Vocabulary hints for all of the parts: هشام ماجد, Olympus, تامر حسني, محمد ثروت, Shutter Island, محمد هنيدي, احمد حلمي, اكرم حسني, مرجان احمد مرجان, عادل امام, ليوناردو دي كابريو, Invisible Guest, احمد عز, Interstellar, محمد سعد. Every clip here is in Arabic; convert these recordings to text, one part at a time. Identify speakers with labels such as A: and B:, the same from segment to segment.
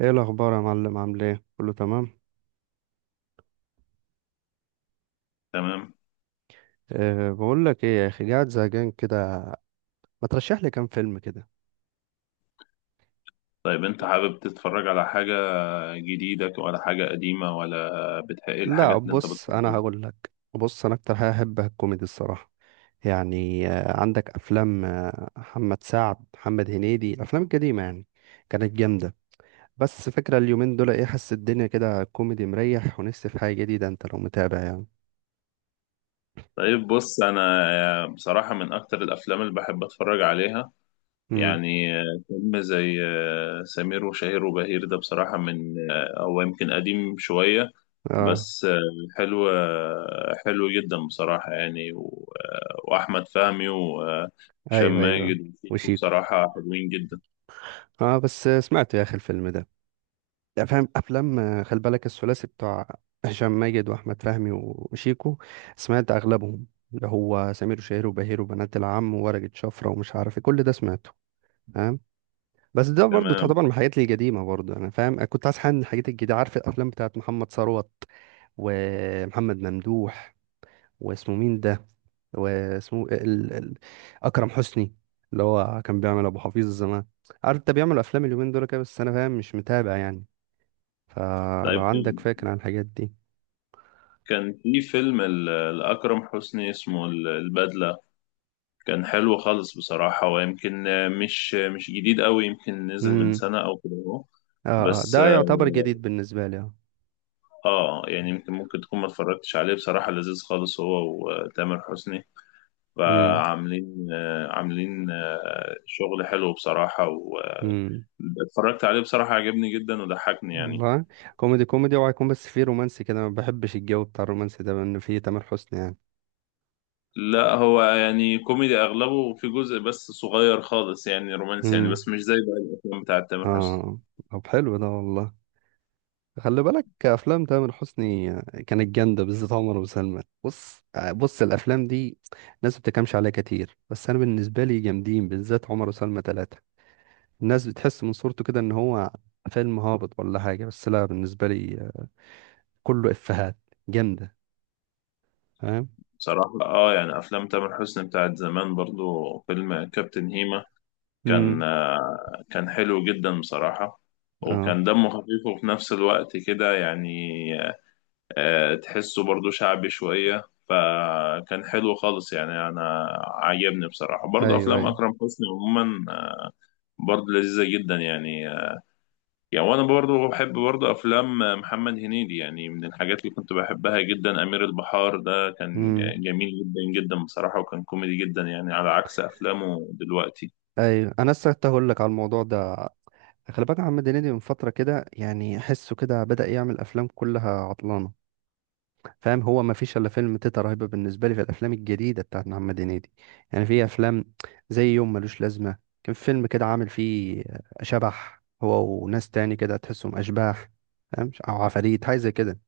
A: ايه الاخبار يا معلم، عامل ايه، كله تمام؟
B: تمام.
A: بقول لك ايه يا اخي، قاعد زهقان كده. ما ترشح لي كام فيلم كده.
B: طيب، انت حابب تتفرج على حاجة جديدة ولا حاجة قديمة، ولا ايه
A: لا
B: الحاجات اللي انت
A: بص، انا
B: بتفضلها؟
A: هقول لك، بص، انا اكتر حاجه احبها الكوميدي الصراحه. يعني عندك افلام محمد سعد، محمد هنيدي، الافلام القديمه يعني كانت جامده. بس فكره اليومين دول ايه، حاسس الدنيا كده كوميدي مريح، ونفسي في حاجه جديده، انت لو متابع يعني.
B: طيب، بص، انا بصراحة من اكتر الافلام اللي بحب اتفرج عليها
A: امم.
B: يعني فيلم زي سمير وشهير وبهير، ده بصراحة هو يمكن قديم شوية،
A: اه،
B: بس حلو، حلو جدا بصراحة يعني واحمد فهمي
A: ايوه،
B: وهشام
A: ايوه،
B: ماجد وشيكو
A: وشيكو.
B: بصراحة حلوين جدا.
A: اه، بس سمعت يا اخي الفيلم ده، يعني فاهم، افلام خلي بالك الثلاثي بتاع هشام ماجد واحمد فهمي وشيكو، سمعت اغلبهم، اللي هو سمير وشهير وبهير، وبنات العم، وورقة شفرة، ومش عارف ايه، كل ده سمعته، فاهم؟ بس ده برضو
B: تمام.
A: تعتبر من الحاجات القديمة، برضو انا فاهم، أنا كنت عايز حاجة من الحاجات الجديدة. عارف الافلام بتاعت محمد ثروت، ومحمد ممدوح، واسمه مين ده، واسمه اكرم حسني، اللي هو كان بيعمل ابو حفيظ زمان، عارف انت بيعمل افلام اليومين دول كده، بس انا فاهم مش متابع يعني. فلو
B: طيب،
A: عندك فكرة عن الحاجات دي.
B: كان في فيلم لأكرم حسني اسمه البدلة، كان حلو خالص بصراحة ويمكن مش جديد قوي، يمكن نزل من
A: امم.
B: سنة أو كده أهو.
A: اه، اه،
B: بس
A: ده يعتبر جديد بالنسبة لي، اه.
B: يعني ممكن تكون ما اتفرجتش عليه، بصراحة لذيذ خالص هو وتامر حسني.
A: امم.
B: فعاملين آه، عاملين آه، شغل حلو بصراحة.
A: امم.
B: واتفرجت عليه بصراحة، عجبني جدا وضحكني يعني.
A: والله، كوميدي كوميدي، وهيكون بس فيه رومانسي كده ما بحبش، الجو بتاع الرومانسي ده لأن فيه تامر حسني يعني.
B: لا، هو يعني كوميدي اغلبه، وفي جزء بس صغير خالص يعني رومانسي يعني،
A: امم.
B: بس مش زي بقى الافلام بتاعت تامر حسني.
A: اه، طب حلو ده والله. خلي بالك، افلام تامر حسني كانت جامده، بالذات عمر وسلمى، بص، بص الافلام دي، الناس ما بتكلمش عليها كتير، بس انا بالنسبه لي جامدين، بالذات عمر وسلمى 3. الناس بتحس من صورته كده ان هو فيلم هابط ولا حاجه، بس لا، بالنسبه لي كله افيهات جامده، فاهم؟
B: بصراحة يعني افلام تامر حسني بتاعت زمان، برضو فيلم كابتن هيما كان
A: امم.
B: آه، كان حلو جدا بصراحة،
A: اه،
B: وكان دمه خفيف وفي نفس الوقت كده يعني، تحسه برضو شعبي شوية، فكان حلو خالص يعني. أنا عجبني بصراحة، برضو
A: ايوه،
B: أفلام
A: ايوه.
B: أكرم حسني عموما برضو لذيذة جدا يعني. وانا برضه بحب برضه افلام محمد هنيدي، يعني من الحاجات اللي كنت بحبها جدا. امير البحار ده كان
A: امم.
B: جميل جدا جدا بصراحة، وكان كوميدي جدا يعني على عكس افلامه دلوقتي.
A: ايوه، انا لسه كنت هقول لك على الموضوع ده. خلي بالك، محمد هنيدي من فتره كده يعني احسه كده بدأ يعمل افلام كلها عطلانه، فاهم، هو ما فيش الا فيلم تيتا رهيبه بالنسبه لي في الافلام الجديده بتاعت محمد هنيدي، يعني في افلام زي يوم ملوش لازمه، كان في فيلم كده عامل فيه شبح، هو وناس تاني كده تحسهم اشباح، فاهم، او عفاريت حاجه زي كده.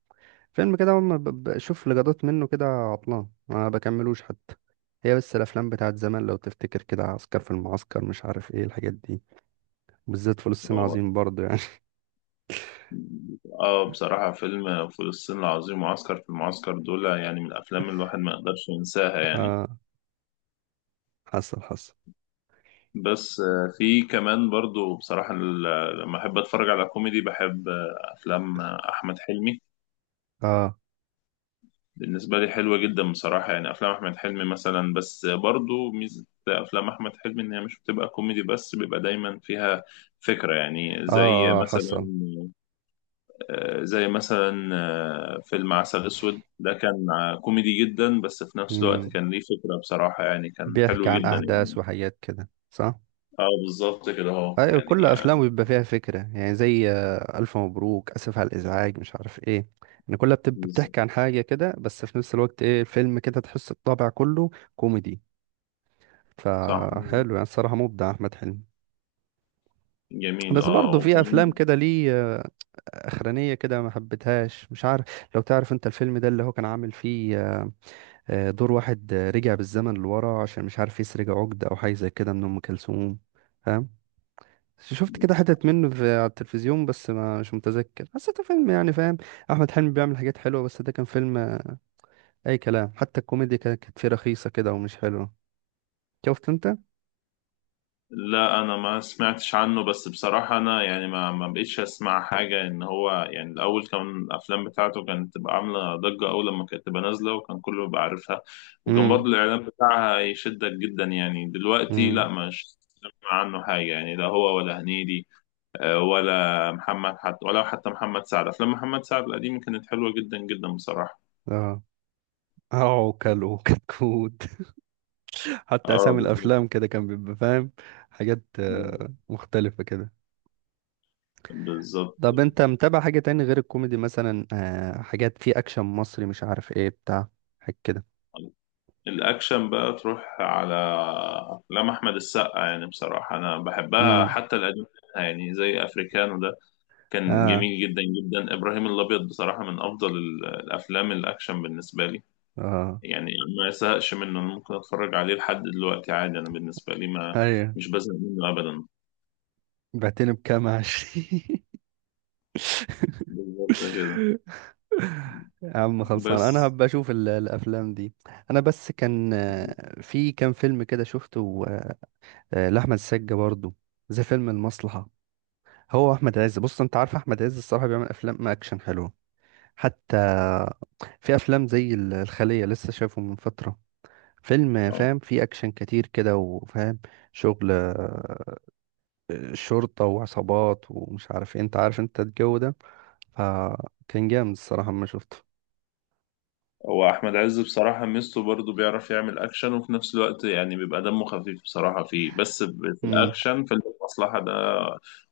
A: فيلم كده هم بشوف لقطات منه كده عطلان، ما بكملوش حتى. هي بس الافلام بتاعت زمان لو تفتكر كده، عسكر في المعسكر، مش عارف ايه الحاجات دي، وبالذات فول الصين
B: هو
A: العظيم برضه يعني.
B: اه بصراحة فيلم فلسطين العظيم وعسكر في المعسكر دول يعني من الافلام اللي الواحد ما يقدرش ينساها يعني.
A: اه، حصل، حصل.
B: بس، في كمان برضه بصراحة لما احب اتفرج على كوميدي، بحب افلام احمد حلمي.
A: اه،
B: بالنسبة لي حلوة جدا بصراحة يعني. أفلام أحمد حلمي مثلا، بس برضو ميزة أفلام أحمد حلمي إن هي مش بتبقى كوميدي بس، بيبقى دايما فيها فكرة يعني
A: اه،
B: زي
A: اه،
B: مثلا
A: حصل.
B: آه، زي مثلا آه، فيلم عسل أسود ده كان كوميدي جدا، بس في نفس الوقت كان ليه فكرة بصراحة يعني، كان
A: بيحكي
B: حلو
A: عن
B: جدا
A: أحداث
B: يعني.
A: وحاجات كده، صح؟
B: اه بالظبط كده اهو
A: أيوة، كل
B: يعني
A: أفلامه بيبقى فيها فكرة، يعني زي ألف مبروك، أسف على الإزعاج، مش عارف إيه، إن كلها بتبقى
B: بالظبط.
A: بتحكي عن حاجة كده، بس في نفس الوقت إيه الفيلم كده تحس الطابع كله كوميدي،
B: صح.
A: فحلو يعني الصراحة، مبدع أحمد حلمي.
B: جميل،
A: بس برضه في أفلام
B: وكمان.
A: كده ليه أخرانية كده ما حبيتهاش، مش عارف، لو تعرف أنت الفيلم ده، اللي هو كان عامل فيه دور واحد، رجع بالزمن لورا عشان مش عارف يسرق عقدة أو حاجة زي كده من أم كلثوم، فاهم، بس شفت كده حتت منه في على التلفزيون، بس ما مش متذكر، حسيته فيلم يعني، فاهم، احمد حلمي بيعمل حاجات حلوه، بس ده كان فيلم اي كلام، حتى الكوميديا كانت فيه رخيصه كده ومش حلوه، شفت انت.
B: لا، انا ما سمعتش عنه، بس بصراحة انا يعني ما بقيتش اسمع حاجة، ان هو يعني الاول كان الافلام بتاعته كانت تبقى عاملة ضجة اول لما كانت تبقى نازلة وكان كله بيبقى عارفها، وكان
A: امم.
B: برضو الاعلان بتاعها يشدك جدا يعني. دلوقتي لا،
A: امم.
B: مش سمع عنه حاجة يعني، لا هو ولا هنيدي، ولا محمد حتى، ولا حتى محمد سعد. افلام محمد سعد القديمة كانت حلوة جدا جدا بصراحة.
A: اه، اه، كلو كتكوت. حتى
B: اه،
A: اسامي الافلام كده كان بيبقى فاهم، حاجات
B: بالظبط،
A: مختلفه كده.
B: بالظبط.
A: طب انت متابع حاجه تاني غير الكوميدي، مثلا حاجات فيه اكشن مصري، مش عارف ايه بتاع حاجه كده.
B: الأكشن بقى تروح على أفلام أحمد السقا، يعني بصراحة أنا بحبها،
A: امم.
B: حتى القديم منها يعني، زي أفريكانو ده كان
A: اه،
B: جميل جدا جدا. إبراهيم الأبيض بصراحة من أفضل الأفلام الأكشن بالنسبة لي
A: اه،
B: يعني، ما يزهقش منه، أنا ممكن أتفرج عليه لحد دلوقتي عادي. أنا بالنسبة لي ما
A: ايوه،
B: مش بزهق منه أبدا.
A: بعتني بكام 20.
B: بالظبط كده،
A: يا عم خلصان، انا
B: بس
A: هبقى اشوف الافلام دي، انا بس كان في كام فيلم كده شفته لاحمد السقا برضو، زي فيلم المصلحة. هو احمد عز، بص انت عارف احمد عز الصراحة بيعمل افلام اكشن حلوة، حتى في افلام زي الخلية، لسه شايفه من فترة، فيلم
B: آه.
A: فاهم فيه اكشن كتير كده وفاهم، شغل شرطة وعصابات ومش عارف إيه. انت عارف انت الجو ده، فكان جامد الصراحة ما شفته.
B: هو احمد عز بصراحه، ميزته برضه بيعرف يعمل اكشن وفي نفس الوقت يعني بيبقى دمه خفيف بصراحه، فيه بس في
A: امم.
B: الاكشن، فيلم المصلحه ده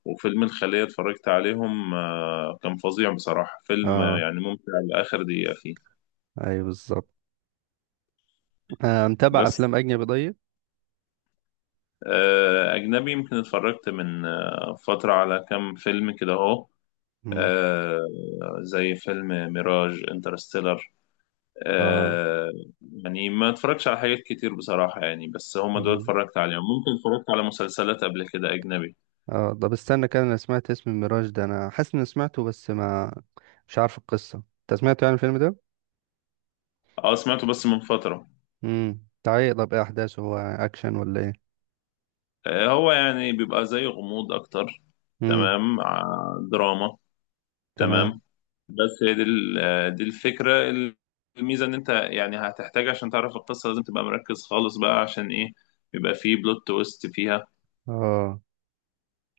B: وفيلم الخليه اتفرجت عليهم، كان فظيع بصراحه، فيلم
A: اه،
B: يعني ممتع لاخر دقيقه فيه.
A: ايوه بالظبط. آه، متابع
B: بس،
A: افلام اجنبي طيب؟
B: اجنبي يمكن اتفرجت من فتره على كام فيلم كده اهو،
A: امم.
B: آه، زي فيلم ميراج انترستيلر.
A: اه.
B: آه يعني ما اتفرجتش على حاجات كتير بصراحة يعني، بس هما دول
A: امم.
B: اتفرجت عليهم، ممكن اتفرجت على مسلسلات قبل كده أجنبي.
A: اه، طب استنى كده، انا سمعت اسم ميراج ده، انا حاسس اني سمعته، بس ما مش عارف القصه، انت سمعته يعني الفيلم ده؟
B: اه، سمعته بس من فترة.
A: امم، تعيق، طب ايه احداثه، هو اكشن ولا ايه؟
B: هو يعني بيبقى زي غموض أكتر.
A: امم.
B: تمام. دراما.
A: تمام.
B: تمام. بس هي دي دي الفكرة. الميزة إن أنت يعني هتحتاج عشان تعرف القصة لازم تبقى مركز خالص بقى، عشان إيه؟ بيبقى فيه بلوت تويست فيها.
A: اه.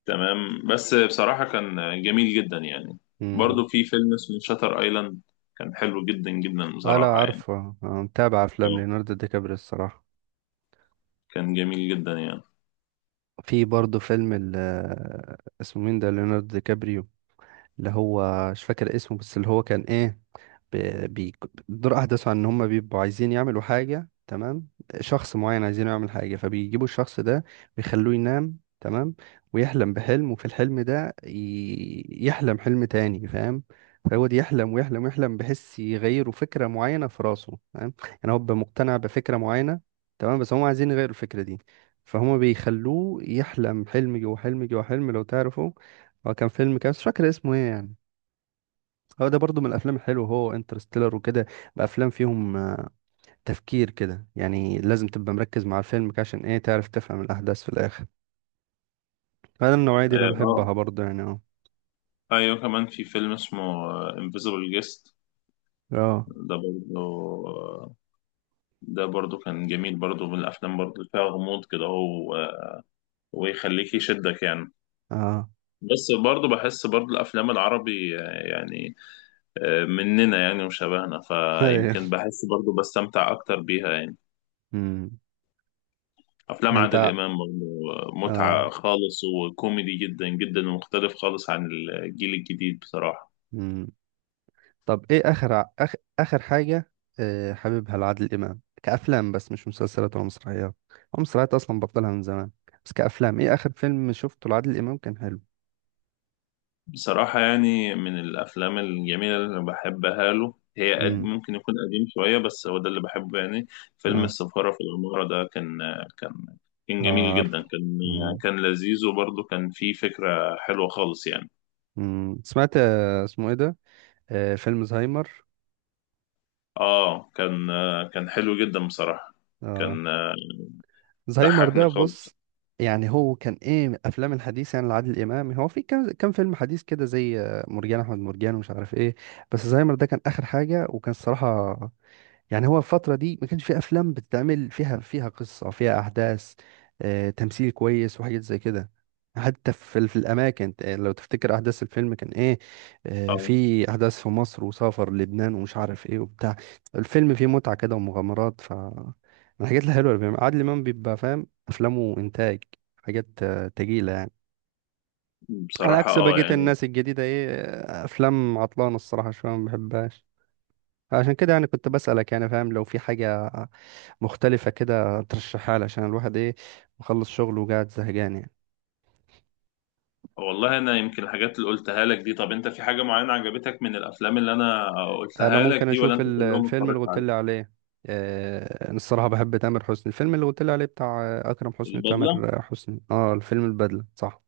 B: تمام. بس بصراحة كان جميل جدا يعني.
A: امم.
B: برضو في فيلم اسمه شاتر ايلاند كان حلو جدا جدا
A: اه، لا
B: بصراحة يعني.
A: عارفه. آه، متابع افلام
B: اه،
A: ليوناردو دي كابريو الصراحه؟
B: كان جميل جدا يعني
A: في برضه فيلم ال، اسمه مين ده، ليوناردو دي كابريو، اللي هو مش فاكر اسمه، بس اللي هو كان ايه، بتدور احداثه عن ان هم بيبقوا عايزين يعملوا حاجه، تمام، شخص معين عايزين يعمل حاجه، فبيجيبوا الشخص ده، بيخلوه ينام، تمام، ويحلم بحلم، وفي الحلم ده يحلم حلم تاني، فاهم، فهو دي يحلم ويحلم ويحلم، بحس يغيروا فكره معينه في راسه، فاهم، يعني هو بيبقى مقتنع بفكره معينه، تمام، بس هم عايزين يغيروا الفكره دي، فهم بيخلوه يحلم حلم جوه حلم جوه حلم، لو تعرفوا، هو كان فيلم، كان مش فاكر اسمه ايه يعني. هو ده برضو من الافلام الحلوه، هو انترستيلر وكده، بافلام فيهم تفكير كده، يعني لازم تبقى مركز مع الفيلم كده عشان ايه تعرف تفهم الاحداث في الاخر. هذا النوعيه دي انا
B: اه آه.
A: بحبها برضو يعني، اه.
B: ايوه، كمان في فيلم اسمه انفيزبل جيست،
A: اه،
B: ده برضو آه، ده برضو كان جميل، برضو من الافلام برضو اللي فيها غموض كده، هو آه، ويخليك يشدك يعني.
A: اه.
B: بس برضو بحس برضو الافلام العربي، يعني مننا يعني وشبهنا،
A: أيوة.
B: فيمكن بحس برضو بستمتع اكتر بيها يعني.
A: أمم.
B: افلام عادل
A: انت.
B: امام برضه
A: اه.
B: متعه خالص وكوميدي جدا جدا، ومختلف خالص عن الجيل الجديد بصراحه.
A: أمم. طب ايه اخر اخر حاجه حاببها لعادل امام كافلام، بس مش مسلسلات ولا مسرحيات، هو مسرحيات اصلا بطلها من زمان، بس كافلام ايه اخر فيلم شفته لعادل امام كان حلو؟
B: بصراحه يعني من الافلام الجميله اللي أنا بحبها له، هي قد
A: امم.
B: ممكن يكون قديم شويه بس هو ده اللي بحبه يعني. فيلم
A: اه،
B: السفاره في العماره ده كان كان
A: اه
B: جميل جدا،
A: عارف.
B: كان لذيذ، وبرضه كان فيه فكره حلوه خالص يعني.
A: مم. سمعت اسمه ايه ده، فيلم زهايمر.
B: اه كان كان حلو جدا بصراحه،
A: آه.
B: كان آه،
A: زهايمر
B: ضحكني
A: ده
B: خالص.
A: بص، يعني هو كان ايه من الافلام الحديثه يعني لعادل امام، هو في كان فيلم حديث كده زي مرجان احمد مرجان ومش عارف ايه، بس زهايمر ده كان اخر حاجه وكان الصراحه، يعني هو الفترة دي ما كانش في أفلام بتتعمل، فيها قصة، فيها أحداث، تمثيل كويس وحاجات زي كده، حتى في الأماكن، لو تفتكر أحداث الفيلم كان إيه،
B: اه.
A: في أحداث في مصر، وسافر لبنان ومش عارف إيه وبتاع، الفيلم فيه متعة كده ومغامرات، ف الحاجات الحلوة اللي بيعملها عادل إمام، بيبقى فاهم أفلامه إنتاج، حاجات تقيلة يعني، على
B: بصراحة
A: عكس بقية
B: يعني
A: الناس الجديدة إيه، أفلام عطلانة الصراحة شوية ما بحبهاش، فعشان كده يعني كنت بسألك يعني فاهم، لو في حاجة مختلفة كده ترشحها لي عشان الواحد ايه، مخلص شغله وقاعد زهقان يعني.
B: والله انا يمكن الحاجات اللي قلتها لك دي. طب انت في حاجه معينه عجبتك من الافلام اللي انا
A: انا
B: قلتها لك
A: ممكن
B: دي، ولا
A: اشوف
B: انت
A: ال-
B: كلهم
A: الفيلم اللي
B: اتفرجت
A: قلت
B: عليهم؟
A: لي عليه، انا الصراحة بحب تامر حسني، الفيلم اللي قلت لي عليه بتاع اكرم حسني،
B: البدله.
A: وتامر حسني، اه الفيلم البدلة، صح؟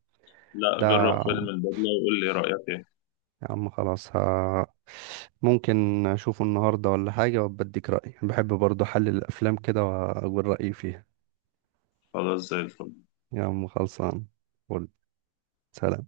B: لا،
A: ده
B: جرب فيلم البدله وقول لي رايك ايه.
A: يا عم خلاص، ها، ممكن اشوفه النهاردة ولا حاجة وبديك رأيي، بحب برضه احلل الافلام كده واقول رأيي فيها.
B: خلاص، زي الفل.
A: يا عم خلصان، قول، سلام.